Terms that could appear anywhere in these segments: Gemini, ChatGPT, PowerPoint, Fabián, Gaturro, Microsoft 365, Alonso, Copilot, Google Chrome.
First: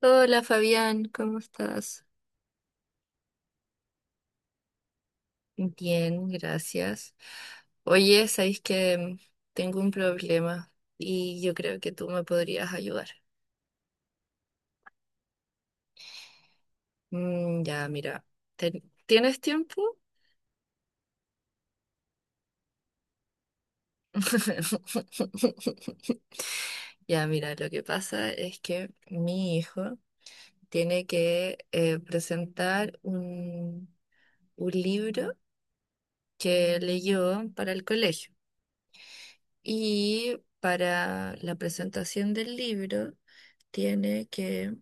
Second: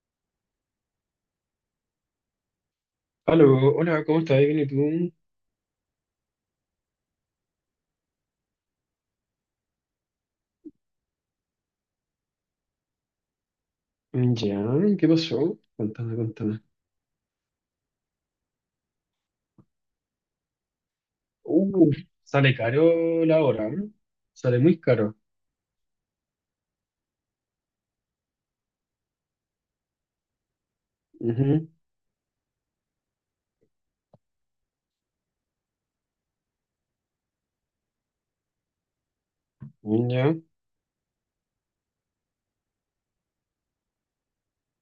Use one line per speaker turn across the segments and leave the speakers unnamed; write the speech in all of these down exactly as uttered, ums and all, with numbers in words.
Hola Fabián, ¿cómo estás?
Aló, hola, ¿cómo estás? Bien, ¿y tú?
Bien, gracias. Oye, sabéis que tengo un problema y yo creo que tú me podrías ayudar.
Mm, ya, ¿qué pasó? Cuéntame, cuéntame.
Mm, ya, mira, ¿ten- ¿tienes tiempo?
Uh, Sale caro la hora, ¿eh? Sale muy caro.
Ya, mira, lo que pasa es que mi hijo tiene que
Ujú,
eh, presentar un, un libro que leyó para el colegio.
ya,
Y para la presentación del libro tiene que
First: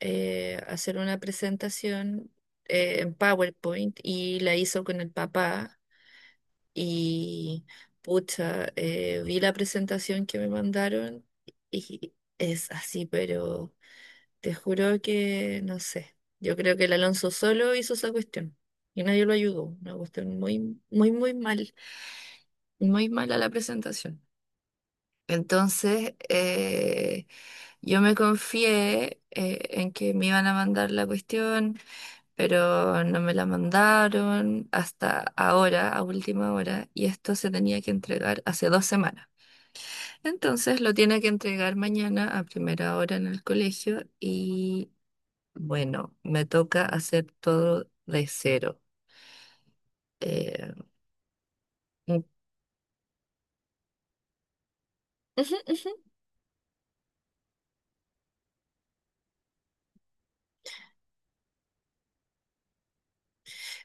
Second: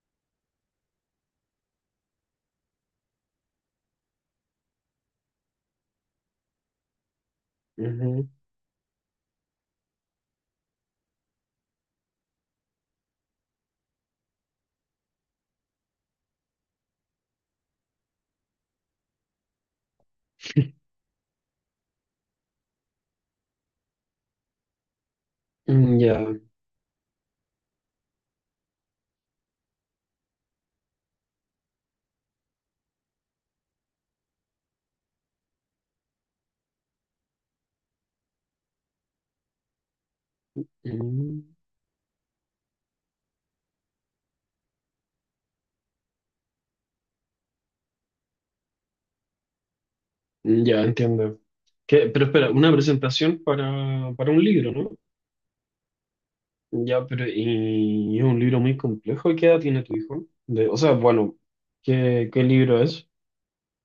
eh, hacer una presentación eh, en PowerPoint y la hizo con el papá y
ujú.
pucha, eh, vi la presentación que me mandaron y es así, pero te juro que no sé. Yo creo que el Alonso solo hizo esa cuestión y nadie lo ayudó. Una cuestión muy, muy, muy mal, muy mala la presentación.
Mm,
Entonces,
ya.
eh, yo me confié eh, en que me iban a mandar la cuestión, pero no me la mandaron hasta ahora, a última hora, y esto se tenía que entregar hace dos semanas. Entonces, lo tiene que
mm,
entregar mañana a primera hora en el colegio y bueno, me toca hacer todo de cero. Eh,
ya, entiendo. ¿Qué? Pero espera, una presentación para, para un libro, ¿no? Ya, pero y es un libro muy complejo. ¿Qué edad tiene tu hijo? De, o sea, bueno, ¿qué, qué libro es?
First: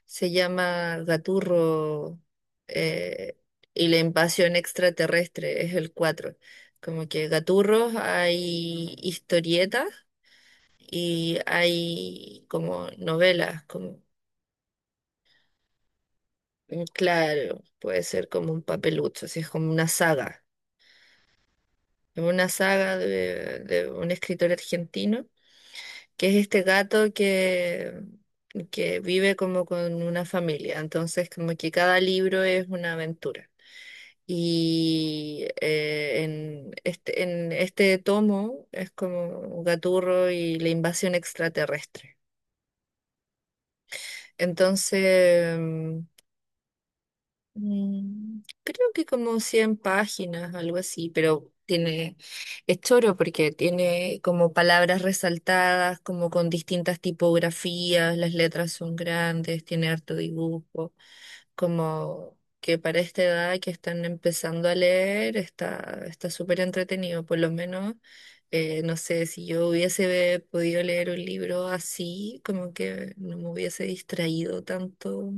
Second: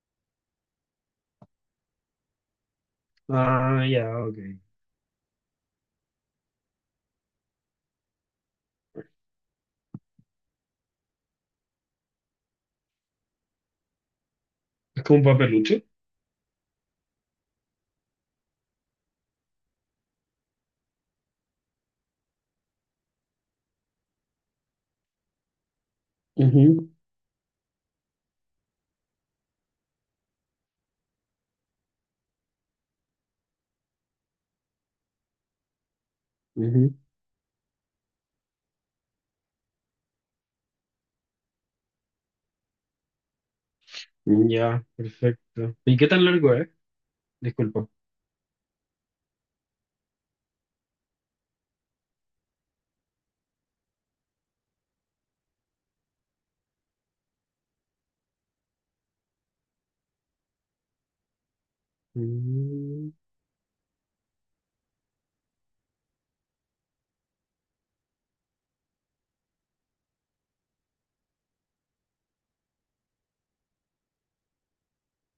se llama Gaturro eh,
Ah,
y la
ya, ok.
invasión extraterrestre es el cuatro. Como que Gaturros hay historietas y hay como novelas, como
¿Es como un papeluche?
mm, claro, puede ser como un papelucho, así es como una saga. Es una saga de, de un escritor argentino que es este
Ujú,
gato que que vive como con una familia, entonces como que cada libro es una aventura. Y eh, en
ujú.
este, en este tomo es como Gaturro y la invasión extraterrestre.
Ya,
Entonces,
perfecto. ¿Y
mm,
qué tan largo es? Disculpa.
mm, creo que como cien páginas, algo así, pero tiene, es choro porque tiene como palabras resaltadas, como con distintas tipografías, las letras son grandes, tiene harto dibujo. Como que para
Mm,
esta edad que están empezando a leer está está súper entretenido, por lo menos, eh, no sé, si yo hubiese podido leer un libro así, como que no me hubiese distraído tanto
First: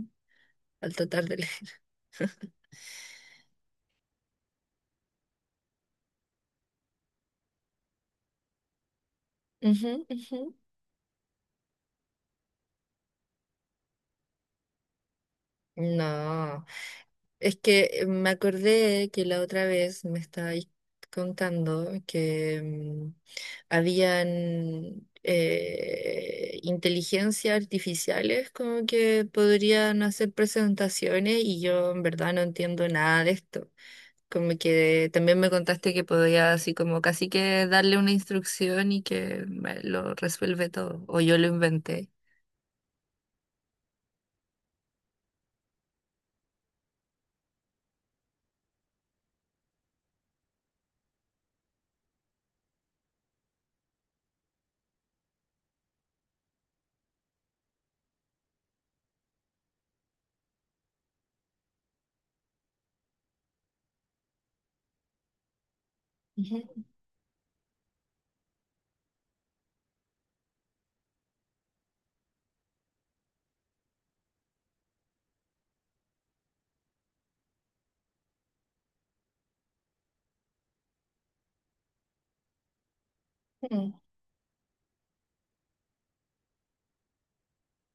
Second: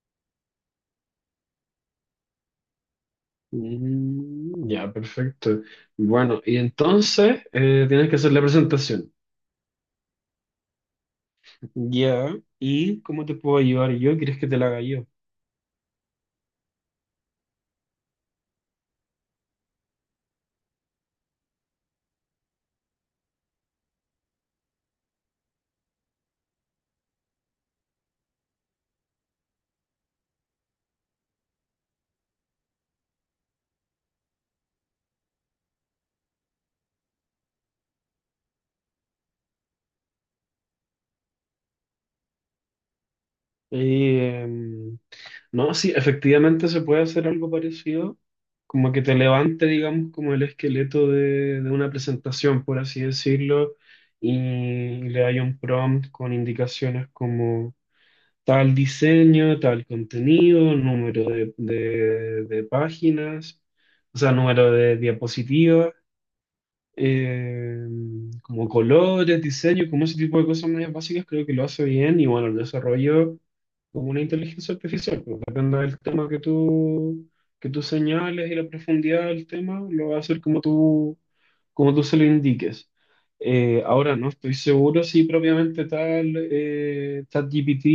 al tratar de leer.
mm, ya, perfecto. Bueno, y entonces eh, tienes que hacer la presentación.
Ujú, ujú.
Ya. ¿Y cómo te puedo ayudar yo? ¿Quieres que te la haga yo?
No, es que me acordé que la otra vez me estabais contando que mm, habían eh, inteligencias artificiales como que podrían hacer presentaciones y yo en verdad no entiendo nada de esto. Como que también me contaste que podía así como casi que darle una instrucción y que me lo resuelve todo, o yo lo inventé.
Eh, mm, no, sí, efectivamente se puede hacer algo parecido, como que te levante, digamos, como el esqueleto de, de una presentación, por así decirlo, y le haya un prompt con indicaciones como tal diseño, tal contenido, número de, de- de páginas, o sea, número de diapositivas,
Ujú,
eh, como colores, diseño, como ese tipo de cosas más básicas, creo que lo hace bien y bueno, el desarrollo como una inteligencia artificial, pues, depende del tema que tú, que tú, señales y la profundidad del tema, lo va a hacer como tú, como tú se lo indiques. Eh,
ujú,
ahora no estoy seguro si propiamente tal eh, ChatGPT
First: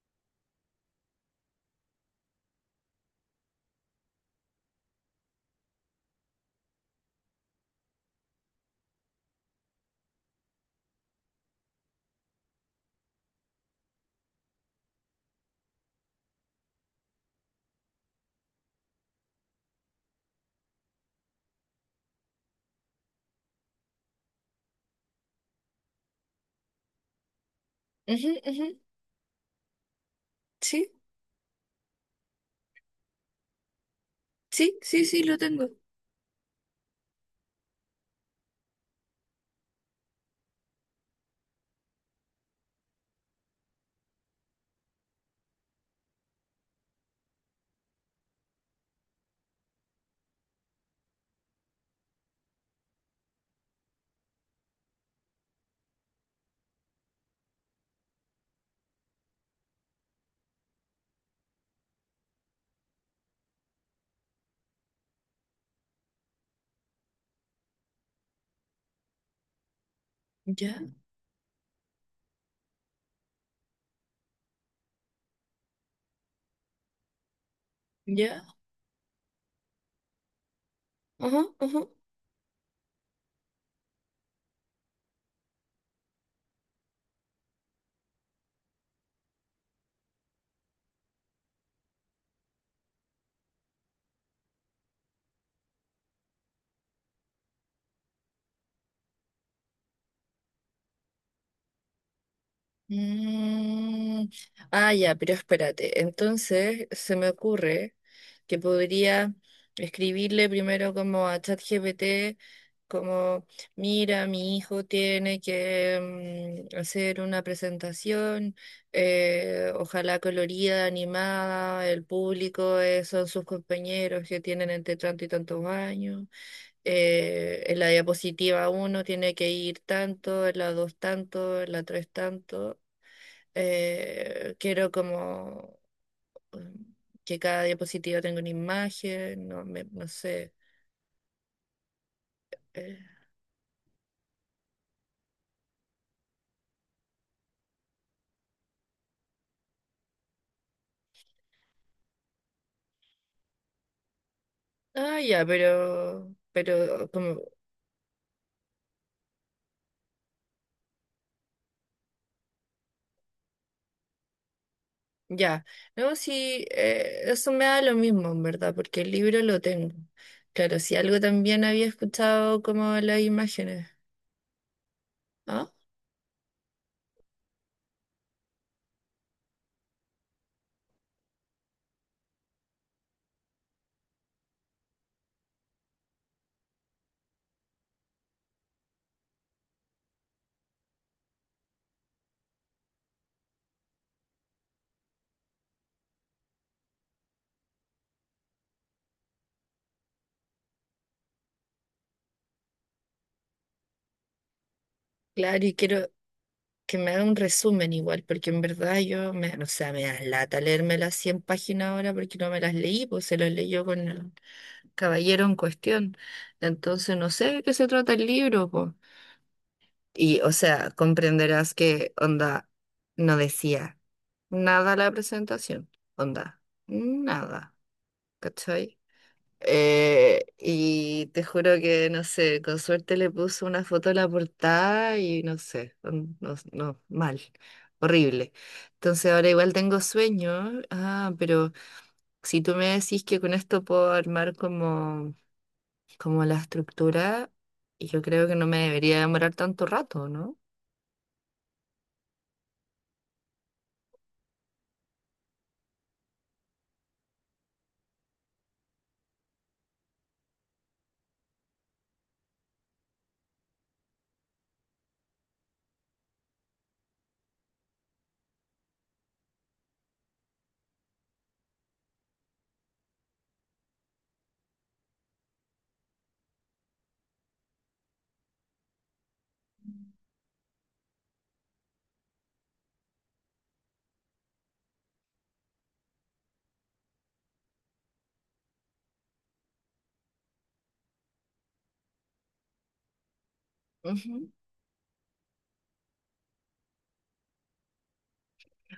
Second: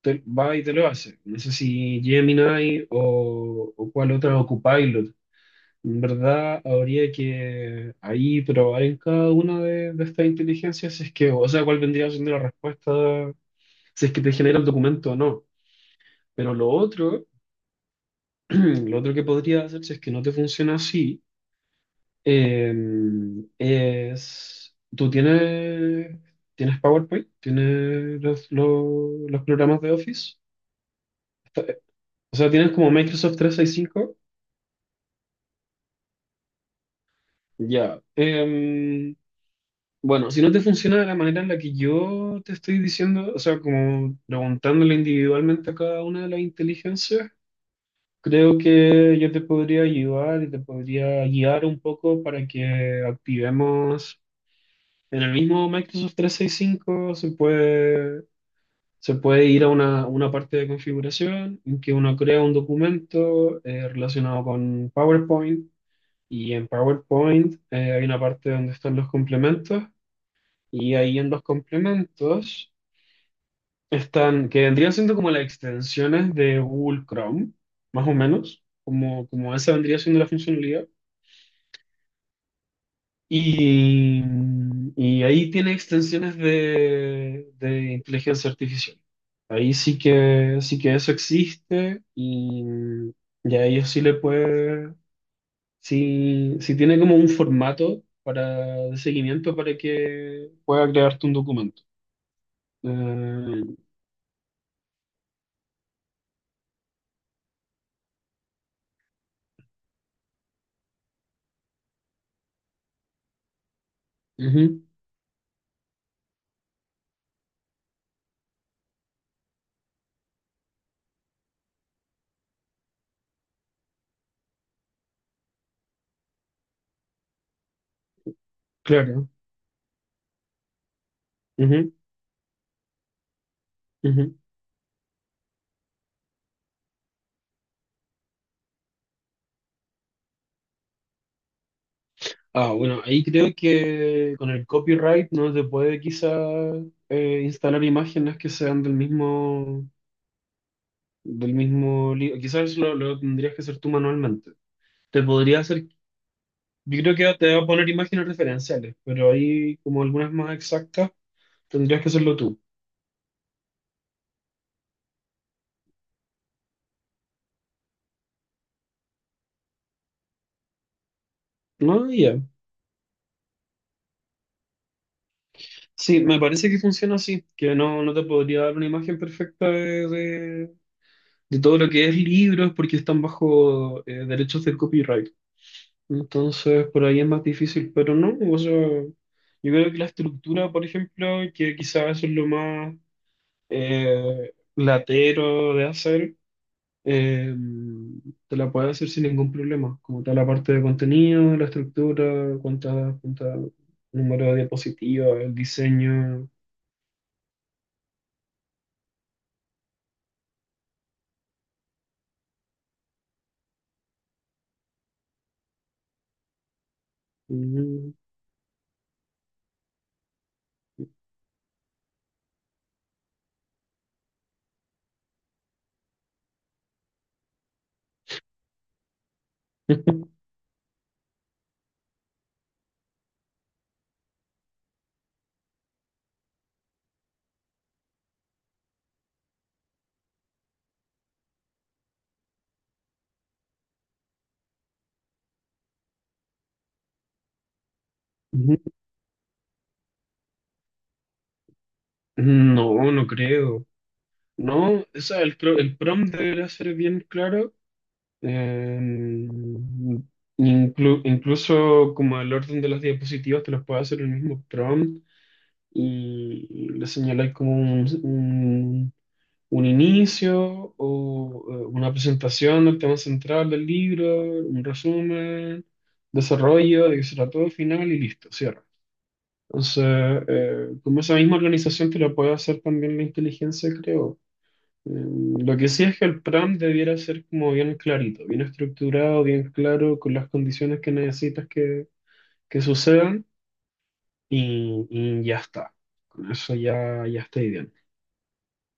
te- va y te lo hace. No sé si Gemini o, o cuál otra o Copilot. En verdad, habría que ahí probar en cada una de, de estas inteligencias, si es que, o sea, cuál vendría siendo la respuesta, si es que te genera el documento o no. Pero lo otro, lo otro que podría hacer, si es que no te funciona así, eh, es, tú tienes, tienes PowerPoint, tienes
ujú,
los,
ujú,
los los programas de Office.
sí.
O sea, tienes como Microsoft trescientos sesenta y cinco.
Sí, sí, sí, lo tengo.
Ya. Em, bueno, si no te funciona de la manera en la que yo te estoy diciendo, o sea, como preguntándole individualmente a cada una de las inteligencias, creo que yo te podría ayudar y te podría guiar un poco para que activemos en el mismo Microsoft trescientos sesenta y cinco se puede, se puede ir a una, una parte de configuración en que uno crea un documento eh, relacionado con PowerPoint. Y en PowerPoint eh, hay una parte donde están los complementos.
Ya,
Y ahí en los complementos están, que vendrían siendo como las extensiones de Google Chrome, más o
ya.
menos, como, como esa vendría siendo la funcionalidad.
Ajá, ajá.
Y, y ahí tiene extensiones de, de inteligencia artificial. Ahí sí que, sí que, eso existe y, y a ellos sí le puede, sí, sí tiene como un formato para, de seguimiento para que pueda crearte un documento. Eh,
Mm, ah, ya, pero espérate. Entonces se me ocurre que podría escribirle primero como a ChatGPT, como, mira, mi
Ujú.
hijo tiene que mm, hacer una presentación, eh, ojalá colorida, animada, el público es- son sus compañeros que tienen entre tanto y tantos años. Eh, en la diapositiva uno
Claro.
tiene que ir tanto, en la dos tanto, en la
Ujú,
tres tanto.
ujú.
Eh, quiero como mm, que cada diapositiva tenga una imagen, no, me- no sé.
Ah,
Eh.
bueno, ahí creo que con el copyright no se puede quizá eh, instalar imágenes que sean del mismo, del mismo libro. Quizás lo, lo tendrías que hacer tú manualmente.
Ah,
Te
ya,
podría hacer,
pero,
yo
pero
creo que
como,
te va a poner imágenes referenciales, pero ahí como algunas más exactas tendrías que hacerlo tú.
ya. No, sí, eh, eso me da lo mismo, en verdad, porque el libro lo tengo. Claro, si algo también había
No, ya.
escuchado como las imágenes. ¿Ah?
Sí, me parece que funciona así, que no, no te podría dar una imagen perfecta de, de- de todo lo que es libros porque están bajo eh, derechos del copyright. Entonces, por ahí es más difícil, pero no, o sea, yo creo que la estructura, por ejemplo, que quizás eso es lo más eh, latero de hacer, eh, te la puedes hacer sin ningún problema, como tal la parte de contenido, la estructura, cuántas, cuántas número de diapositivas, el
Claro, y quiero
diseño.
que me haga un resumen igual, porque en verdad yo, me, o sea, me da lata leerme las cien páginas ahora porque no me las leí, pues se las leyó con el caballero en cuestión. Entonces no sé de qué se
Mm.
trata el libro, pues. Y, o sea, comprenderás que onda no decía nada la presentación, onda, nada, ¿cachai? Eh, y te juro que, no sé, con suerte le puso una foto a la portada y no sé, un- no, no, mal, horrible. Entonces ahora igual tengo sueño, ah, pero si tú me decís que con esto puedo armar como, como la estructura, yo creo que no me
Ujú.
debería demorar tanto rato, ¿no?
No, no creo. No, o sea, el, pro- el prompt debería ser bien claro. Em, inclu- Incluso como el orden de las diapositivas te los puede hacer el mismo prompt y y le señaláis como un, un- un inicio o eh, una presentación del tema central del libro, un resumen, desarrollo, de qué será todo, final y listo, cierra. Entonces, eh, como esa misma organización te lo puede hacer también la inteligencia, creo. Mm, Lo que sí es que el plan debiera ser como bien clarito, bien estructurado, bien claro, con las condiciones que necesitas que, que sucedan y, y ya está. Con eso ya, ya está ideal.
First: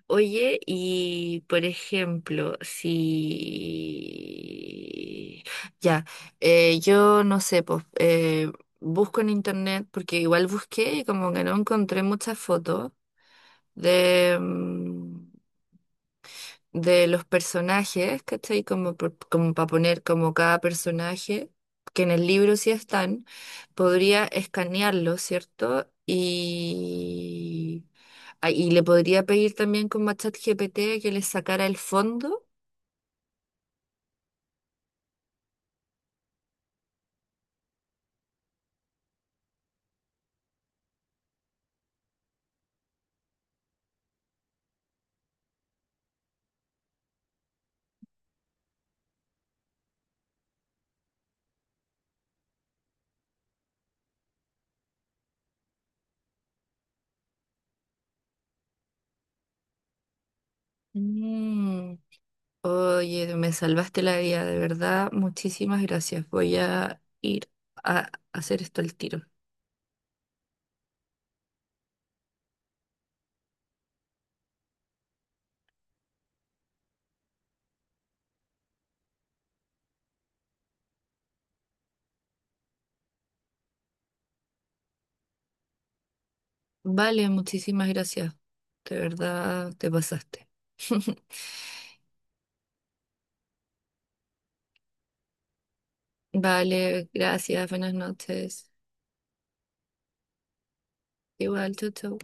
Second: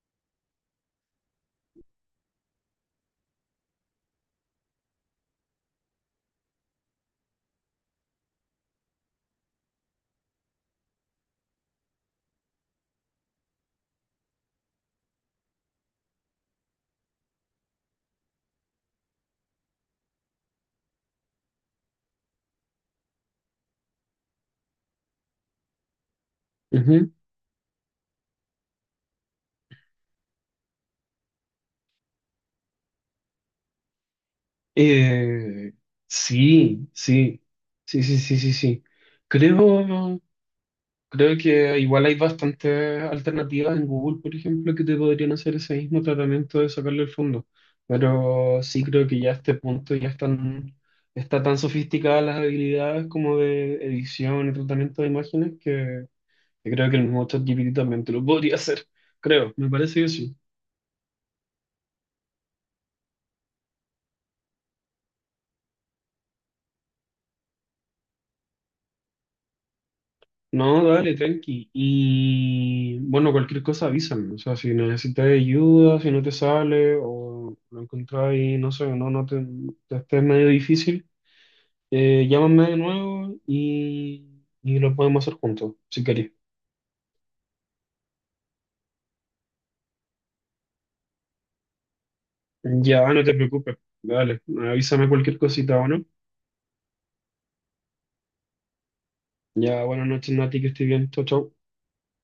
Oye, y por ejemplo, si ya, eh, yo no sé, pues eh, busco en internet, porque igual busqué y como que no encontré muchas fotos de, mm, de los personajes, ¿cachai? Como, por- como para poner como cada personaje, que en el libro sí están, podría escanearlo, ¿cierto?
Ujú.
Y ah, y le podría pedir también como a ChatGPT que le sacara el fondo.
Eh, sí, sí, sí, sí, sí, sí, sí. Creo, Creo, que igual hay bastantes alternativas en Google, por ejemplo, que te podrían hacer ese mismo tratamiento de sacarle el fondo. Pero sí creo que ya a este punto ya están, está tan sofisticadas las habilidades como de edición y tratamiento de imágenes que, que, creo que el mismo ChatGPT también te lo podría hacer. Creo, me parece que sí.
Mm. Oye, me salvaste la vida, de verdad. Muchísimas gracias. Voy a ir a hacer esto al tiro.
No, dale, tranqui. Y bueno, cualquier cosa avísame. O sea, si necesitas ayuda, si no te sale o lo encontrás y no sé, no, no te, te, estés medio difícil. Eh, llámame de nuevo y, y lo podemos hacer juntos, si querés.
Vale, muchísimas gracias. De verdad, te pasaste.
Ya, no te preocupes. Dale, avísame cualquier cosita, ¿o no?
Vale, gracias. Buenas noches.
Ya, buenas noches, Nati, que estés bien. Chau, chau.
Igual, chau, chau.